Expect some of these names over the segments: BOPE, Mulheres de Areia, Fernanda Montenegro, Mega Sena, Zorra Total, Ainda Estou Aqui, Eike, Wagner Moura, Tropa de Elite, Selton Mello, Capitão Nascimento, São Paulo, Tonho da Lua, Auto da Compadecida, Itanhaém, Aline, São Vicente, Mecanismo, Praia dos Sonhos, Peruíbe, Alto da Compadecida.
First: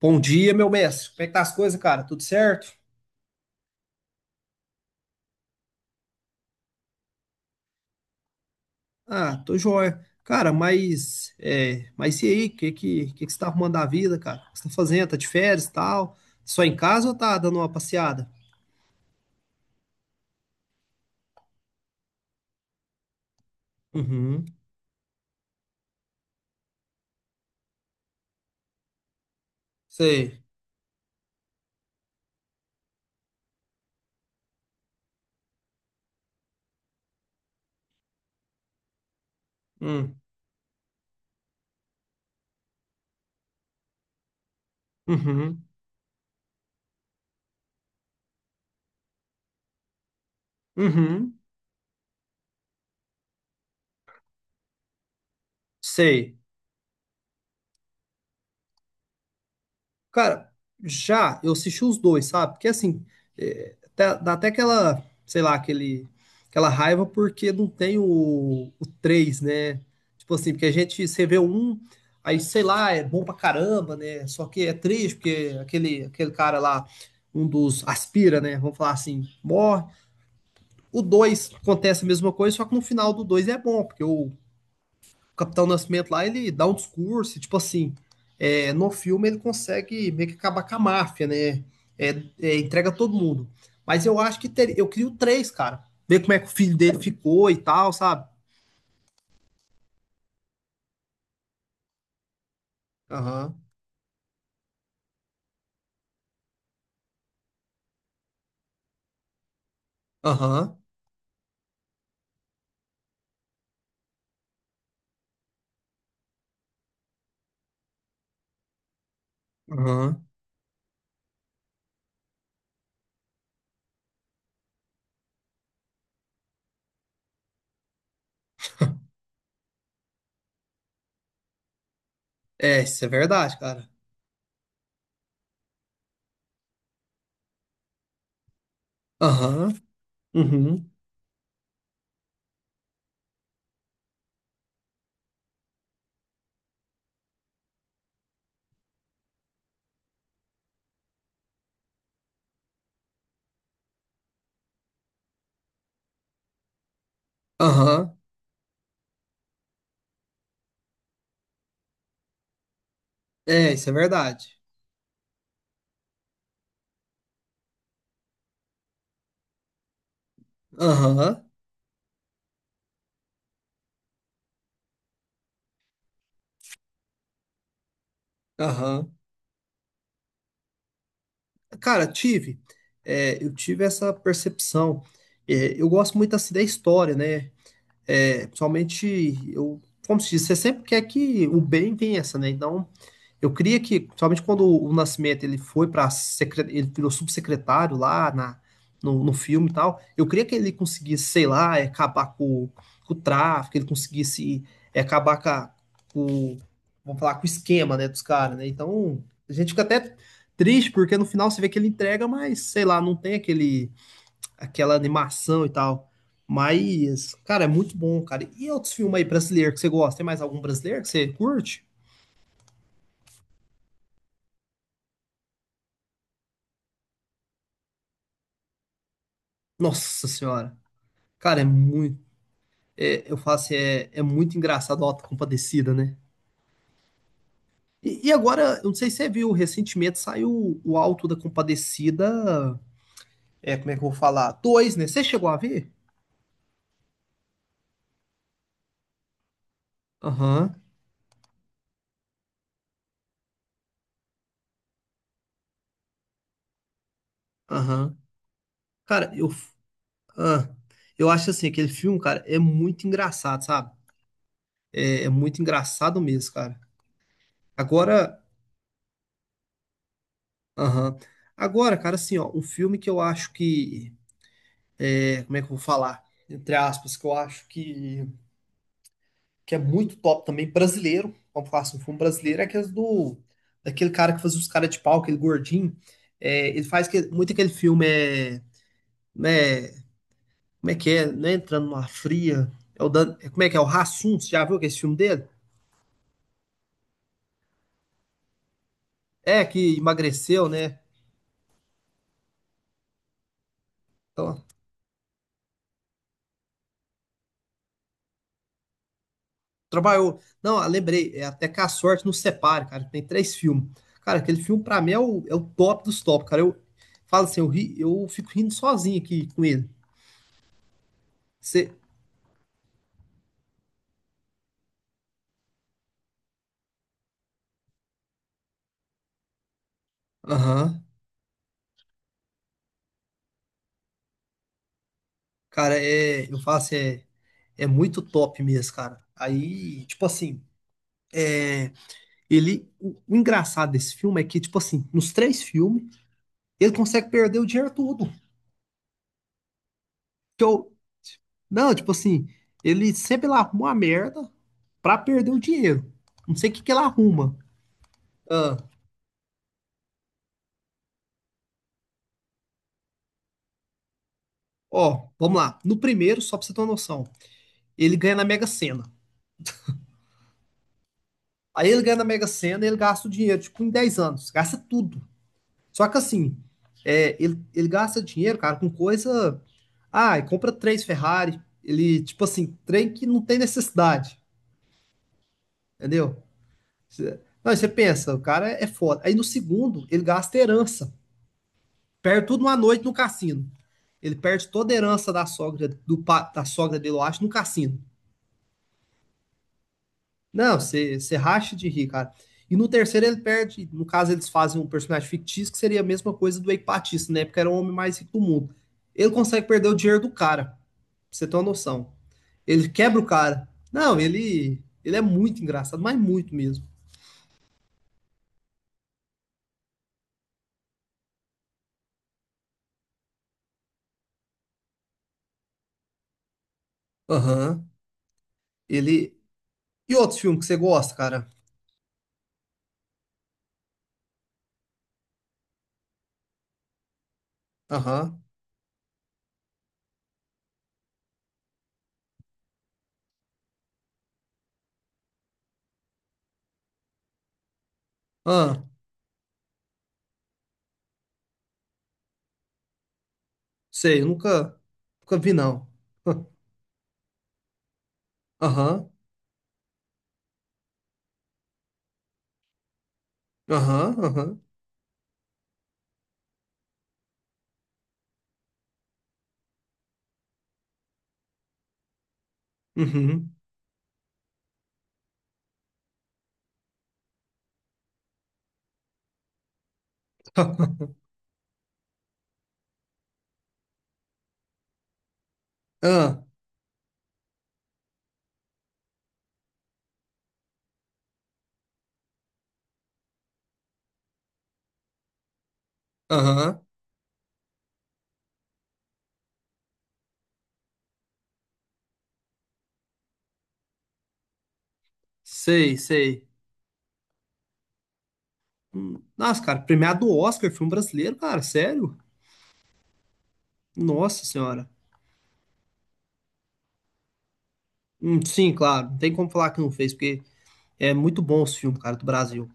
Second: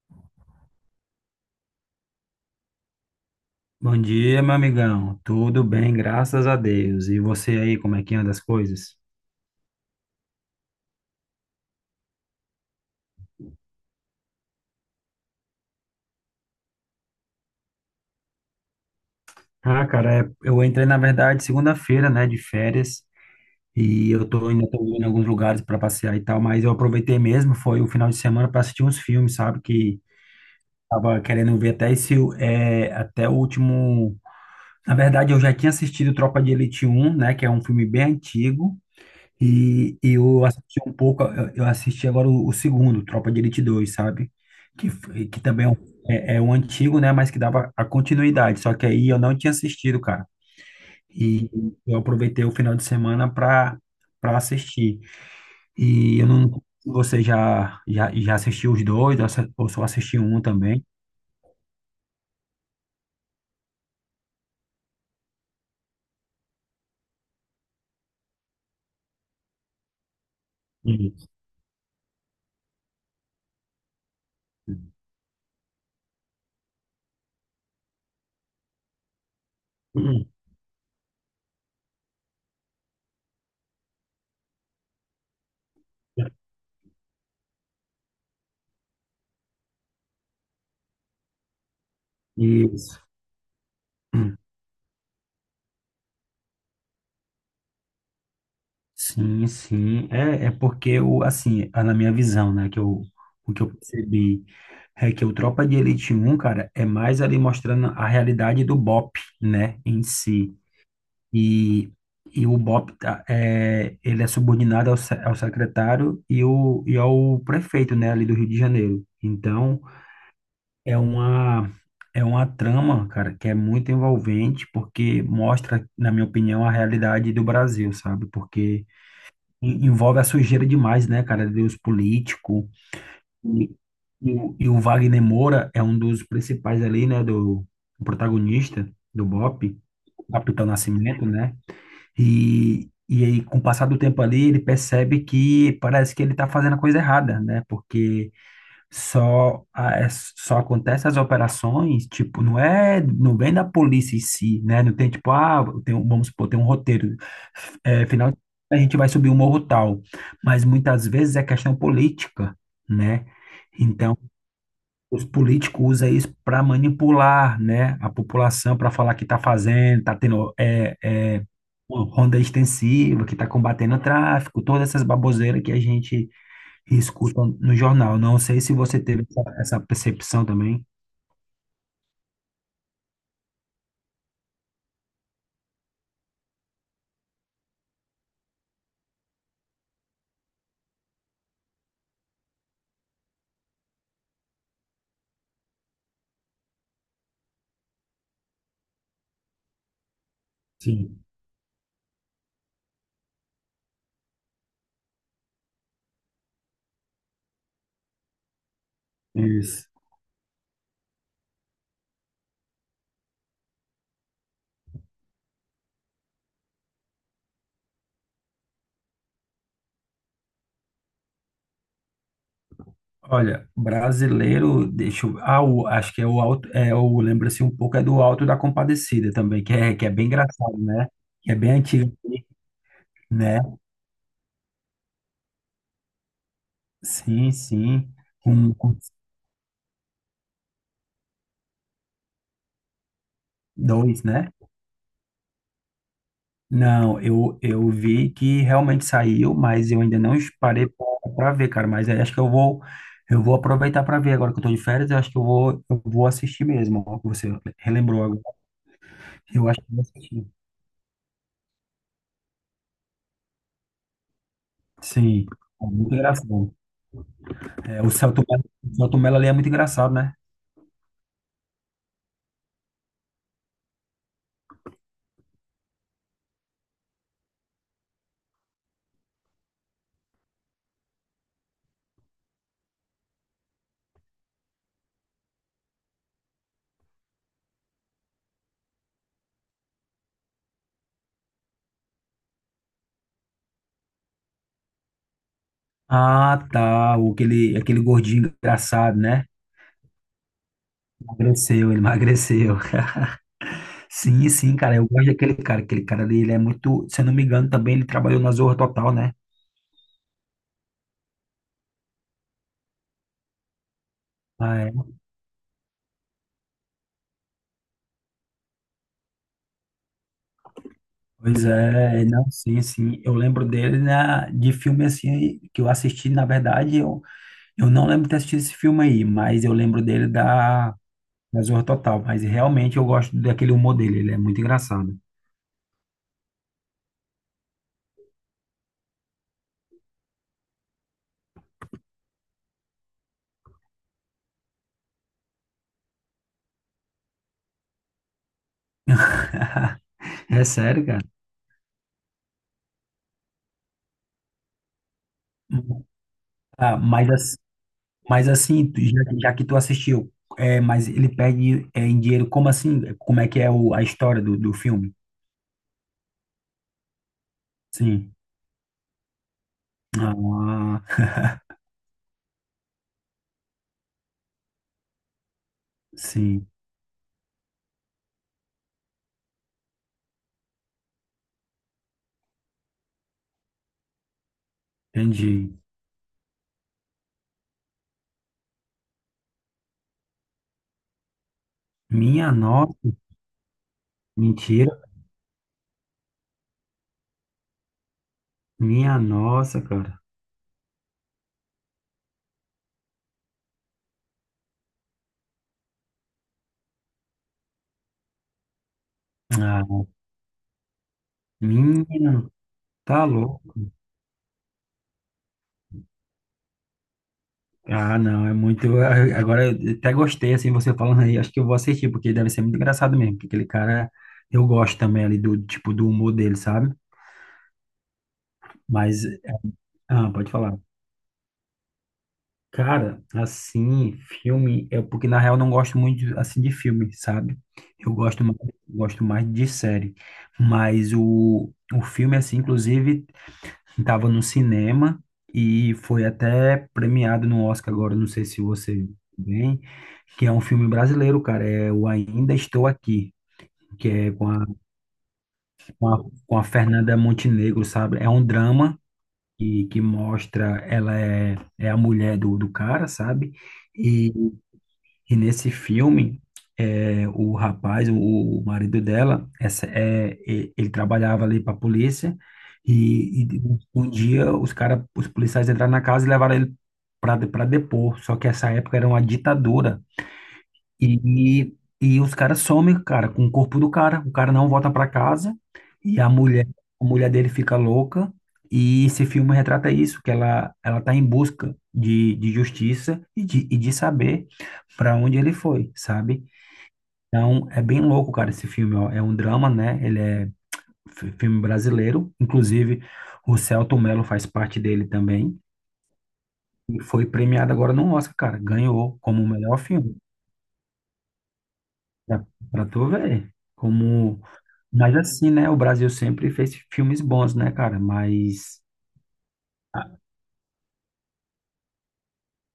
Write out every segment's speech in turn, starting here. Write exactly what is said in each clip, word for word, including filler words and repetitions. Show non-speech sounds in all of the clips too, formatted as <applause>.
Bom dia, meu mestre. Como é que tá as coisas, cara? Tudo certo? Bom dia, meu amigão. Tudo bem, graças a Deus. E você aí, como é que anda as coisas? Ah, tô joia. Cara, mas, é, mas e aí? O que, que, que, que você tá arrumando da vida, cara? O que você tá fazendo? Tá de férias e tal? Só em casa ou tá dando uma passeada? Ah, cara, é- eu entrei, na verdade, segunda-feira, né, de férias, e eu Uhum, tô ainda tô indo em alguns lugares para passear e tal, mas eu aproveitei mesmo, foi o final de semana para assistir uns filmes, sabe? Que sei. tava querendo ver até esse, é, até o último. Na verdade, eu já tinha assistido Tropa de Elite um, né, que é um filme bem antigo. E e Hum, eu assisti um pouco, eu eu assisti agora o, o segundo, Tropa de Elite dois, sabe? Que, f- que uhum, também é um, é- é um antigo, né? Mas que dava a continuidade. Só que aí eu não tinha assistido, cara. uhum, E eu aproveitei o final de semana pra, pra assistir. E eu sei. não. Você já, já, já assistiu os dois, ou só ou só assistiu um Cara, também? já eu assisti os dois, sabe? Porque assim, é, tá- dá até aquela, sei lá, aquele, aquela raiva porque não tem o, o três, né? Tipo assim, porque a gente, você Isso. vê o um, aí sei lá, é bom pra caramba, né? Só que é triste porque aquele, aquele cara lá, um dos aspira, né? Vamos falar assim, morre. O dois acontece a mesma coisa, só que no final do dois é bom, porque o, o Capitão Nascimento lá, ele dá um discurso, tipo assim, é, no filme ele consegue meio que acabar com a máfia, né? É, é, entrega Isso. todo mundo. Mas eu acho que ter, eu queria três, cara. Ver como é que o filho dele ficou e tal, sabe? Sim, sim. É, é porque o assim, a- na minha visão, né, que eu, o Aham, que eu percebi é que o Tropa de Elite um, cara, é mais ali mostrando a realidade do BOP, né, em si. aham, E, e o BOP, tá, é, ele é subordinado ao, se- ao secretário e, o, e ao prefeito, né, ali do Rio de Janeiro. Então, aham. é uma, é uma, trama, cara, que é muito envolvente, porque mostra, na minha opinião, a realidade do Brasil, sabe? Porque en- envolve a sujeira demais, né, cara? Deus político. É, isso é verdade, E, cara. e, o e o Wagner Moura é um dos principais ali, né, do, do protagonista do Aham, BOPE, Capitão uhum, Nascimento, né? E, e aí, com o passar do tempo ali, ele percebe que parece que ele tá fazendo a coisa errada, né? Porque só, a- é- só acontece as operações, tipo, não é, não vem da polícia em si, né? Não tem tipo, ah, tem, um- vamos supor, tem um roteiro, é, aham. final a gente vai subir um morro tal, mas muitas vezes é questão política, né? É, isso é Então, verdade. os políticos usam isso para manipular, né, a população, para falar que está fazendo, está tendo é, é, Aham, uma ronda extensiva, que está combatendo o tráfico, todas essas baboseiras que a gente e escutam no jornal. Não sei se você aham. teve essa, essa percepção também. Cara, tive, é, eu tive essa percepção. É, eu gosto muito assim da história, né? É, principalmente, eu, como se diz, você sempre quer que o bem vença, né? Então, eu queria que, principalmente quando o Nascimento ele foi para ele virou subsecretário lá na, no, no filme e tal, eu queria que ele Sim, conseguisse, sei lá, é, acabar com, com o tráfico, ele conseguisse é, acabar com, a- com, vamos falar, com o esquema, né, dos caras, né? Então, a gente fica isso. até triste porque no final você vê que ele entrega, mas sei lá, não tem aquele aquela animação e tal. Mas, cara, é muito bom, cara. E outros filmes aí brasileiros que você gosta? Tem mais algum brasileiro que você curte? Olha, brasileiro, deixa eu, ah, o- acho que é o alto, é o, lembra-se um pouco, é do Alto da Compadecida também, que é, que é Nossa bem senhora. engraçado, né? Que é Cara, é bem antigo, muito. É- eu falo né? assim, é, é muito engraçado o Auto da Compadecida, né? Sim, sim. E, e Um, agora, eu não um, sei se você viu, recentemente saiu o Auto da Compadecida. É, como é que eu vou dois, né? falar? Dois, né? Você chegou a ver? Não, eu, eu vi que realmente saiu, mas eu ainda não Aham, parei para ver, cara. Mas aí acho que eu vou eu vou aproveitar para ver agora que eu tô de férias. Eu acho que eu vou eu vou assistir mesmo. Ó, que você aham. relembrou agora. Cara, eu. Eu acho que eu vou assistir. ah, eu acho assim, aquele filme, cara, é muito engraçado, sabe? É, é Sim, muito é muito engraçado mesmo, engraçado. cara. É, o Agora. Celto Mello, o Selton Mello ali é muito engraçado, né? Aham. Agora, cara, assim, ó, um filme que eu acho que, é, como é que eu vou falar? Entre aspas, que eu acho que, que é muito top também, brasileiro. Vamos falar assim, um filme brasileiro é aquele do, daquele cara que fazia os caras de pau, aquele gordinho. É, ele faz que, muito aquele filme, é, né, como é que é, né, entrando numa fria. É o Dan- é, como é que é, o Rassum, você já viu que é esse filme dele? Ah, tá. o- Aquele, aquele gordinho engraçado, né? É, que emagreceu, né? Emagreceu, ele <laughs> emagreceu. Sim, Então, sim, cara. Eu gosto daquele cara. Aquele cara ali, ele é muito. Se eu não me engano, também ele trabalhou na Zorra Total, né? trabalhou. Não, ah, lembrei, é até que a sorte nos separe, cara. Tem três filmes. Cara, aquele Ah, filme é. pra mim é o, é o top dos top, cara. Eu falo assim, eu, ri, eu fico rindo sozinho aqui com ele. Pois Você. é, não, sim, sim. Eu lembro dele na, de filme assim que eu assisti, na verdade, eu, eu não lembro de ter assistido esse filme aí, mas eu lembro dele da, Aham. da Zorra Total. Mas realmente eu gosto daquele humor dele, ele é muito engraçado. Cara, é, eu falo assim, é, é muito top mesmo, cara. Aí, tipo assim, é, ele. O, o engraçado desse filme é que, tipo assim, nos três filmes, ele consegue perder o dinheiro todo. <laughs> Que É eu, sério, cara? não, tipo assim, ele sempre lá arruma uma merda pra perder o dinheiro. Não sei o que que Ah, ele mas, arruma. as- mas Ah, assim, tu- já, já que tu assistiu, é, mas ele perde, é, em dinheiro, como assim? Como é que é o, a história do, do filme? ó, vamos lá. No primeiro, só pra você ter uma noção, ele Sim. ganha na Mega Sena. Ah, Aí ele ganha na Mega Sena e ele gasta o dinheiro, tipo, em dez anos. Gasta tudo. Só que assim, sim, é, ele, ele gasta dinheiro, cara, com coisa. Ah, e compra três Ferrari. Ele, tipo assim, trem que não tem necessidade. entendi. Entendeu? Cê- Não, você pensa, o cara é foda. Aí no segundo, ele gasta herança. Perde Minha tudo uma noite no nossa, cassino. Ele perde toda a mentira. herança da sogra, do, pa- da sogra dele, eu acho, no cassino. Minha nossa, cara. Não, você você racha de rir, cara. E no terceiro ele perde, no caso eles fazem um personagem fictício que seria a mesma coisa do Eike, né? Porque era o homem mais rico do mundo. Ele consegue perder o Ah, dinheiro do cara, pra você ter uma noção. menino, Ele quebra tá o cara. louco. Não, ele ele é muito engraçado, mas muito mesmo. Ah, não, é muito. a- Agora eu até gostei, assim, você falando aí. Acho que eu vou assistir, porque deve ser muito engraçado mesmo. Porque aquele cara, eu gosto também ali do tipo do humor dele, sabe? Aham. Mas, Ele. E ah, outros pode filmes que falar. você gosta, cara? Cara, assim, filme, é porque na real eu não gosto muito de- assim de filme, sabe? Eu Aham. gosto mais, gosto mais de série. Mas o, o filme, assim, inclusive. Estava no cinema e foi até premiado no Oscar agora, não sei se Ah, você viu bem, que é um filme brasileiro, cara, é o Ainda Estou Aqui, que sei, eu é com a, nunca nunca vi não. com a, com a <laughs> Fernanda Montenegro, sabe? É um drama Aham. que, que mostra, ela é, é a mulher do, do cara, sabe? Aham, E aham. e nesse filme, é, o rapaz, o, o marido dela, essa, é, e- ele trabalhava ali para a polícia e, Uhum. e um dia os cara, os policiais entraram na casa e levaram ele para para depor. Só que essa época era uma ditadura. <laughs> E, e os caras somem, cara, com o corpo do cara. O cara não volta pra casa e a Ah, mulher, a mulher dele fica louca. E esse filme retrata isso, que ela, ela tá em busca de, de justiça e de, e de saber para onde ele foi, sabe? aham. Então, é bem louco, cara, esse filme, ó. É um drama, né? Ele é fi- filme brasileiro. Inclusive, o Selton Mello faz parte dele também. Sei, sei. E foi premiado agora no Oscar, cara. Ganhou Hum, como Nossa, melhor cara, filme. premiado do Oscar, filme brasileiro, cara, sério? Pra, pra tu ver como. Nossa senhora. Mas assim, né? O Brasil sempre fez filmes bons, né, cara? Hum, sim, Mas, claro, não tem como falar que não fez, porque é muito bom os filmes, cara, do Brasil.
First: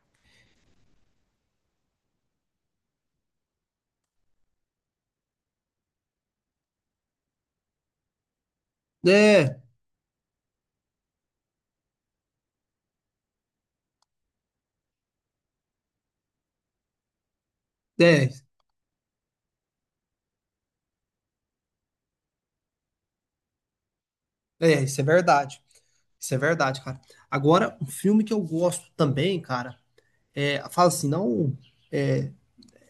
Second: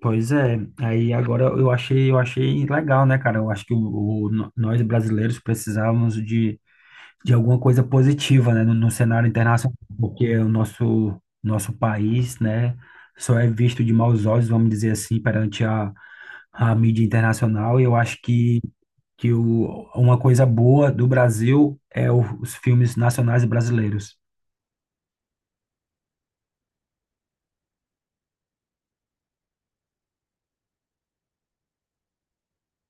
pois é. Aí agora eu achei, eu achei legal, né, cara? Eu acho que o, o- no- nós brasileiros precisávamos de, de alguma coisa positiva, né, no, no cenário É, internacional, porque o nosso nosso país, né, só é visto de maus olhos, vamos dizer assim, perante a, a mídia internacional. E eu acho é, que que o, uma coisa boa do Brasil é o- os filmes nacionais brasileiros. é, isso é verdade. Isso é verdade, cara. Agora, um filme que eu gosto também, cara, é, fala assim, não, é,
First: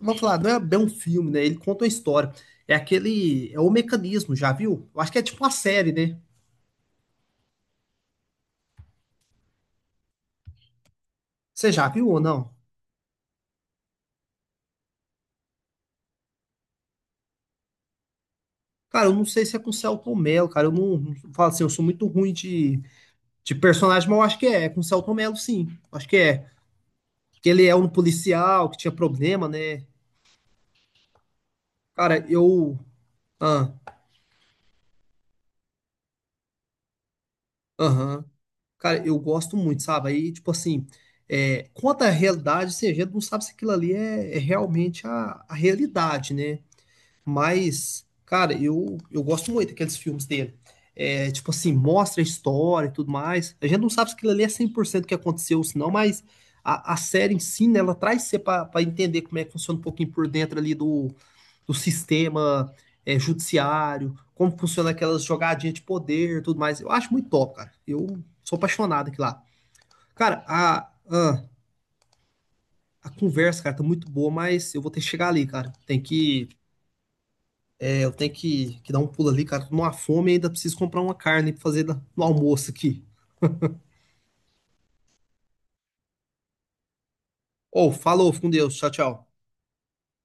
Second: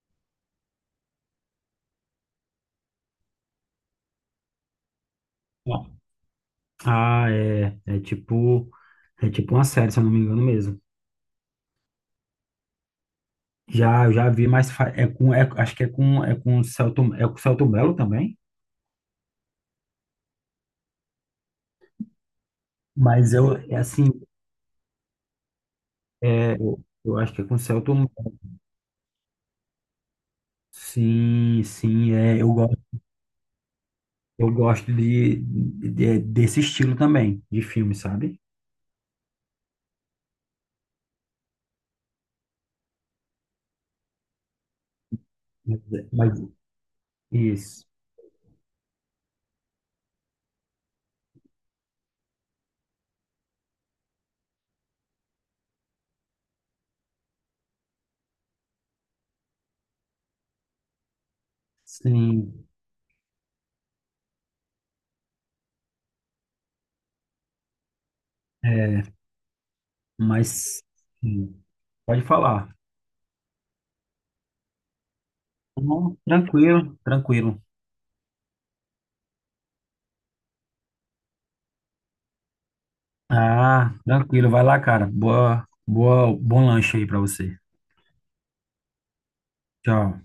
vamos falar, não é bem um filme, né? Ele conta uma história. É aquele, é o Mecanismo, já viu? Eu acho que é tipo uma série, né? Ah, é, é tipo, é tipo uma série, se eu não me engano mesmo. Você já viu ou não? Já, eu já vi, mas fa- é com, é- acho que é com, é com o Celto, é com o Celto Mello também, Cara, eu não sei se é com o Selton Mello, cara, eu não, não falo assim, eu sou muito ruim de. mas De eu, é assim, personagem, mas eu acho que é. É com o Celton Mello, sim. Acho que é. é, eu, eu acho que é Que com o ele é um Celto Mello. policial que tinha problema, né? Sim, sim, Cara, é, eu eu. gosto, Ah, eu gosto de, de- é, desse estilo também, de filme, aham. sabe? Cara, eu gosto muito, sabe? Aí, tipo assim, é, quanto à realidade, assim, a gente não sabe se aquilo ali é, é realmente a, a Mas, é, realidade, mas- né? isso, Mas, cara, eu, eu gosto muito daqueles filmes dele. É, tipo assim, mostra a história e tudo mais. A gente não sabe se aquilo ali é cem por cento o que aconteceu, senão, mas a, a série em si, né, ela traz você para entender como é que funciona um pouquinho por dentro ali do, do sim, sistema é, judiciário, como funciona aquelas jogadinhas de poder e tudo mais. Eu acho muito top, cara. Eu sou apaixonado é, aqui lá. Cara, mas, a, a, sim, pode falar. a conversa, cara, tá muito boa, mas eu vou ter que chegar ali, cara. Tem Não, que. tranquilo, tranquilo. É, eu tenho que, que dar um pulo ali, cara. Tô numa fome e ainda preciso comprar uma carne pra fazer no almoço aqui. Ah, tranquilo, vai lá, cara. Boa, boa, bom lanche aí pra você. Ou, falou, fica com Deus. Tchau, tchau. Tchau.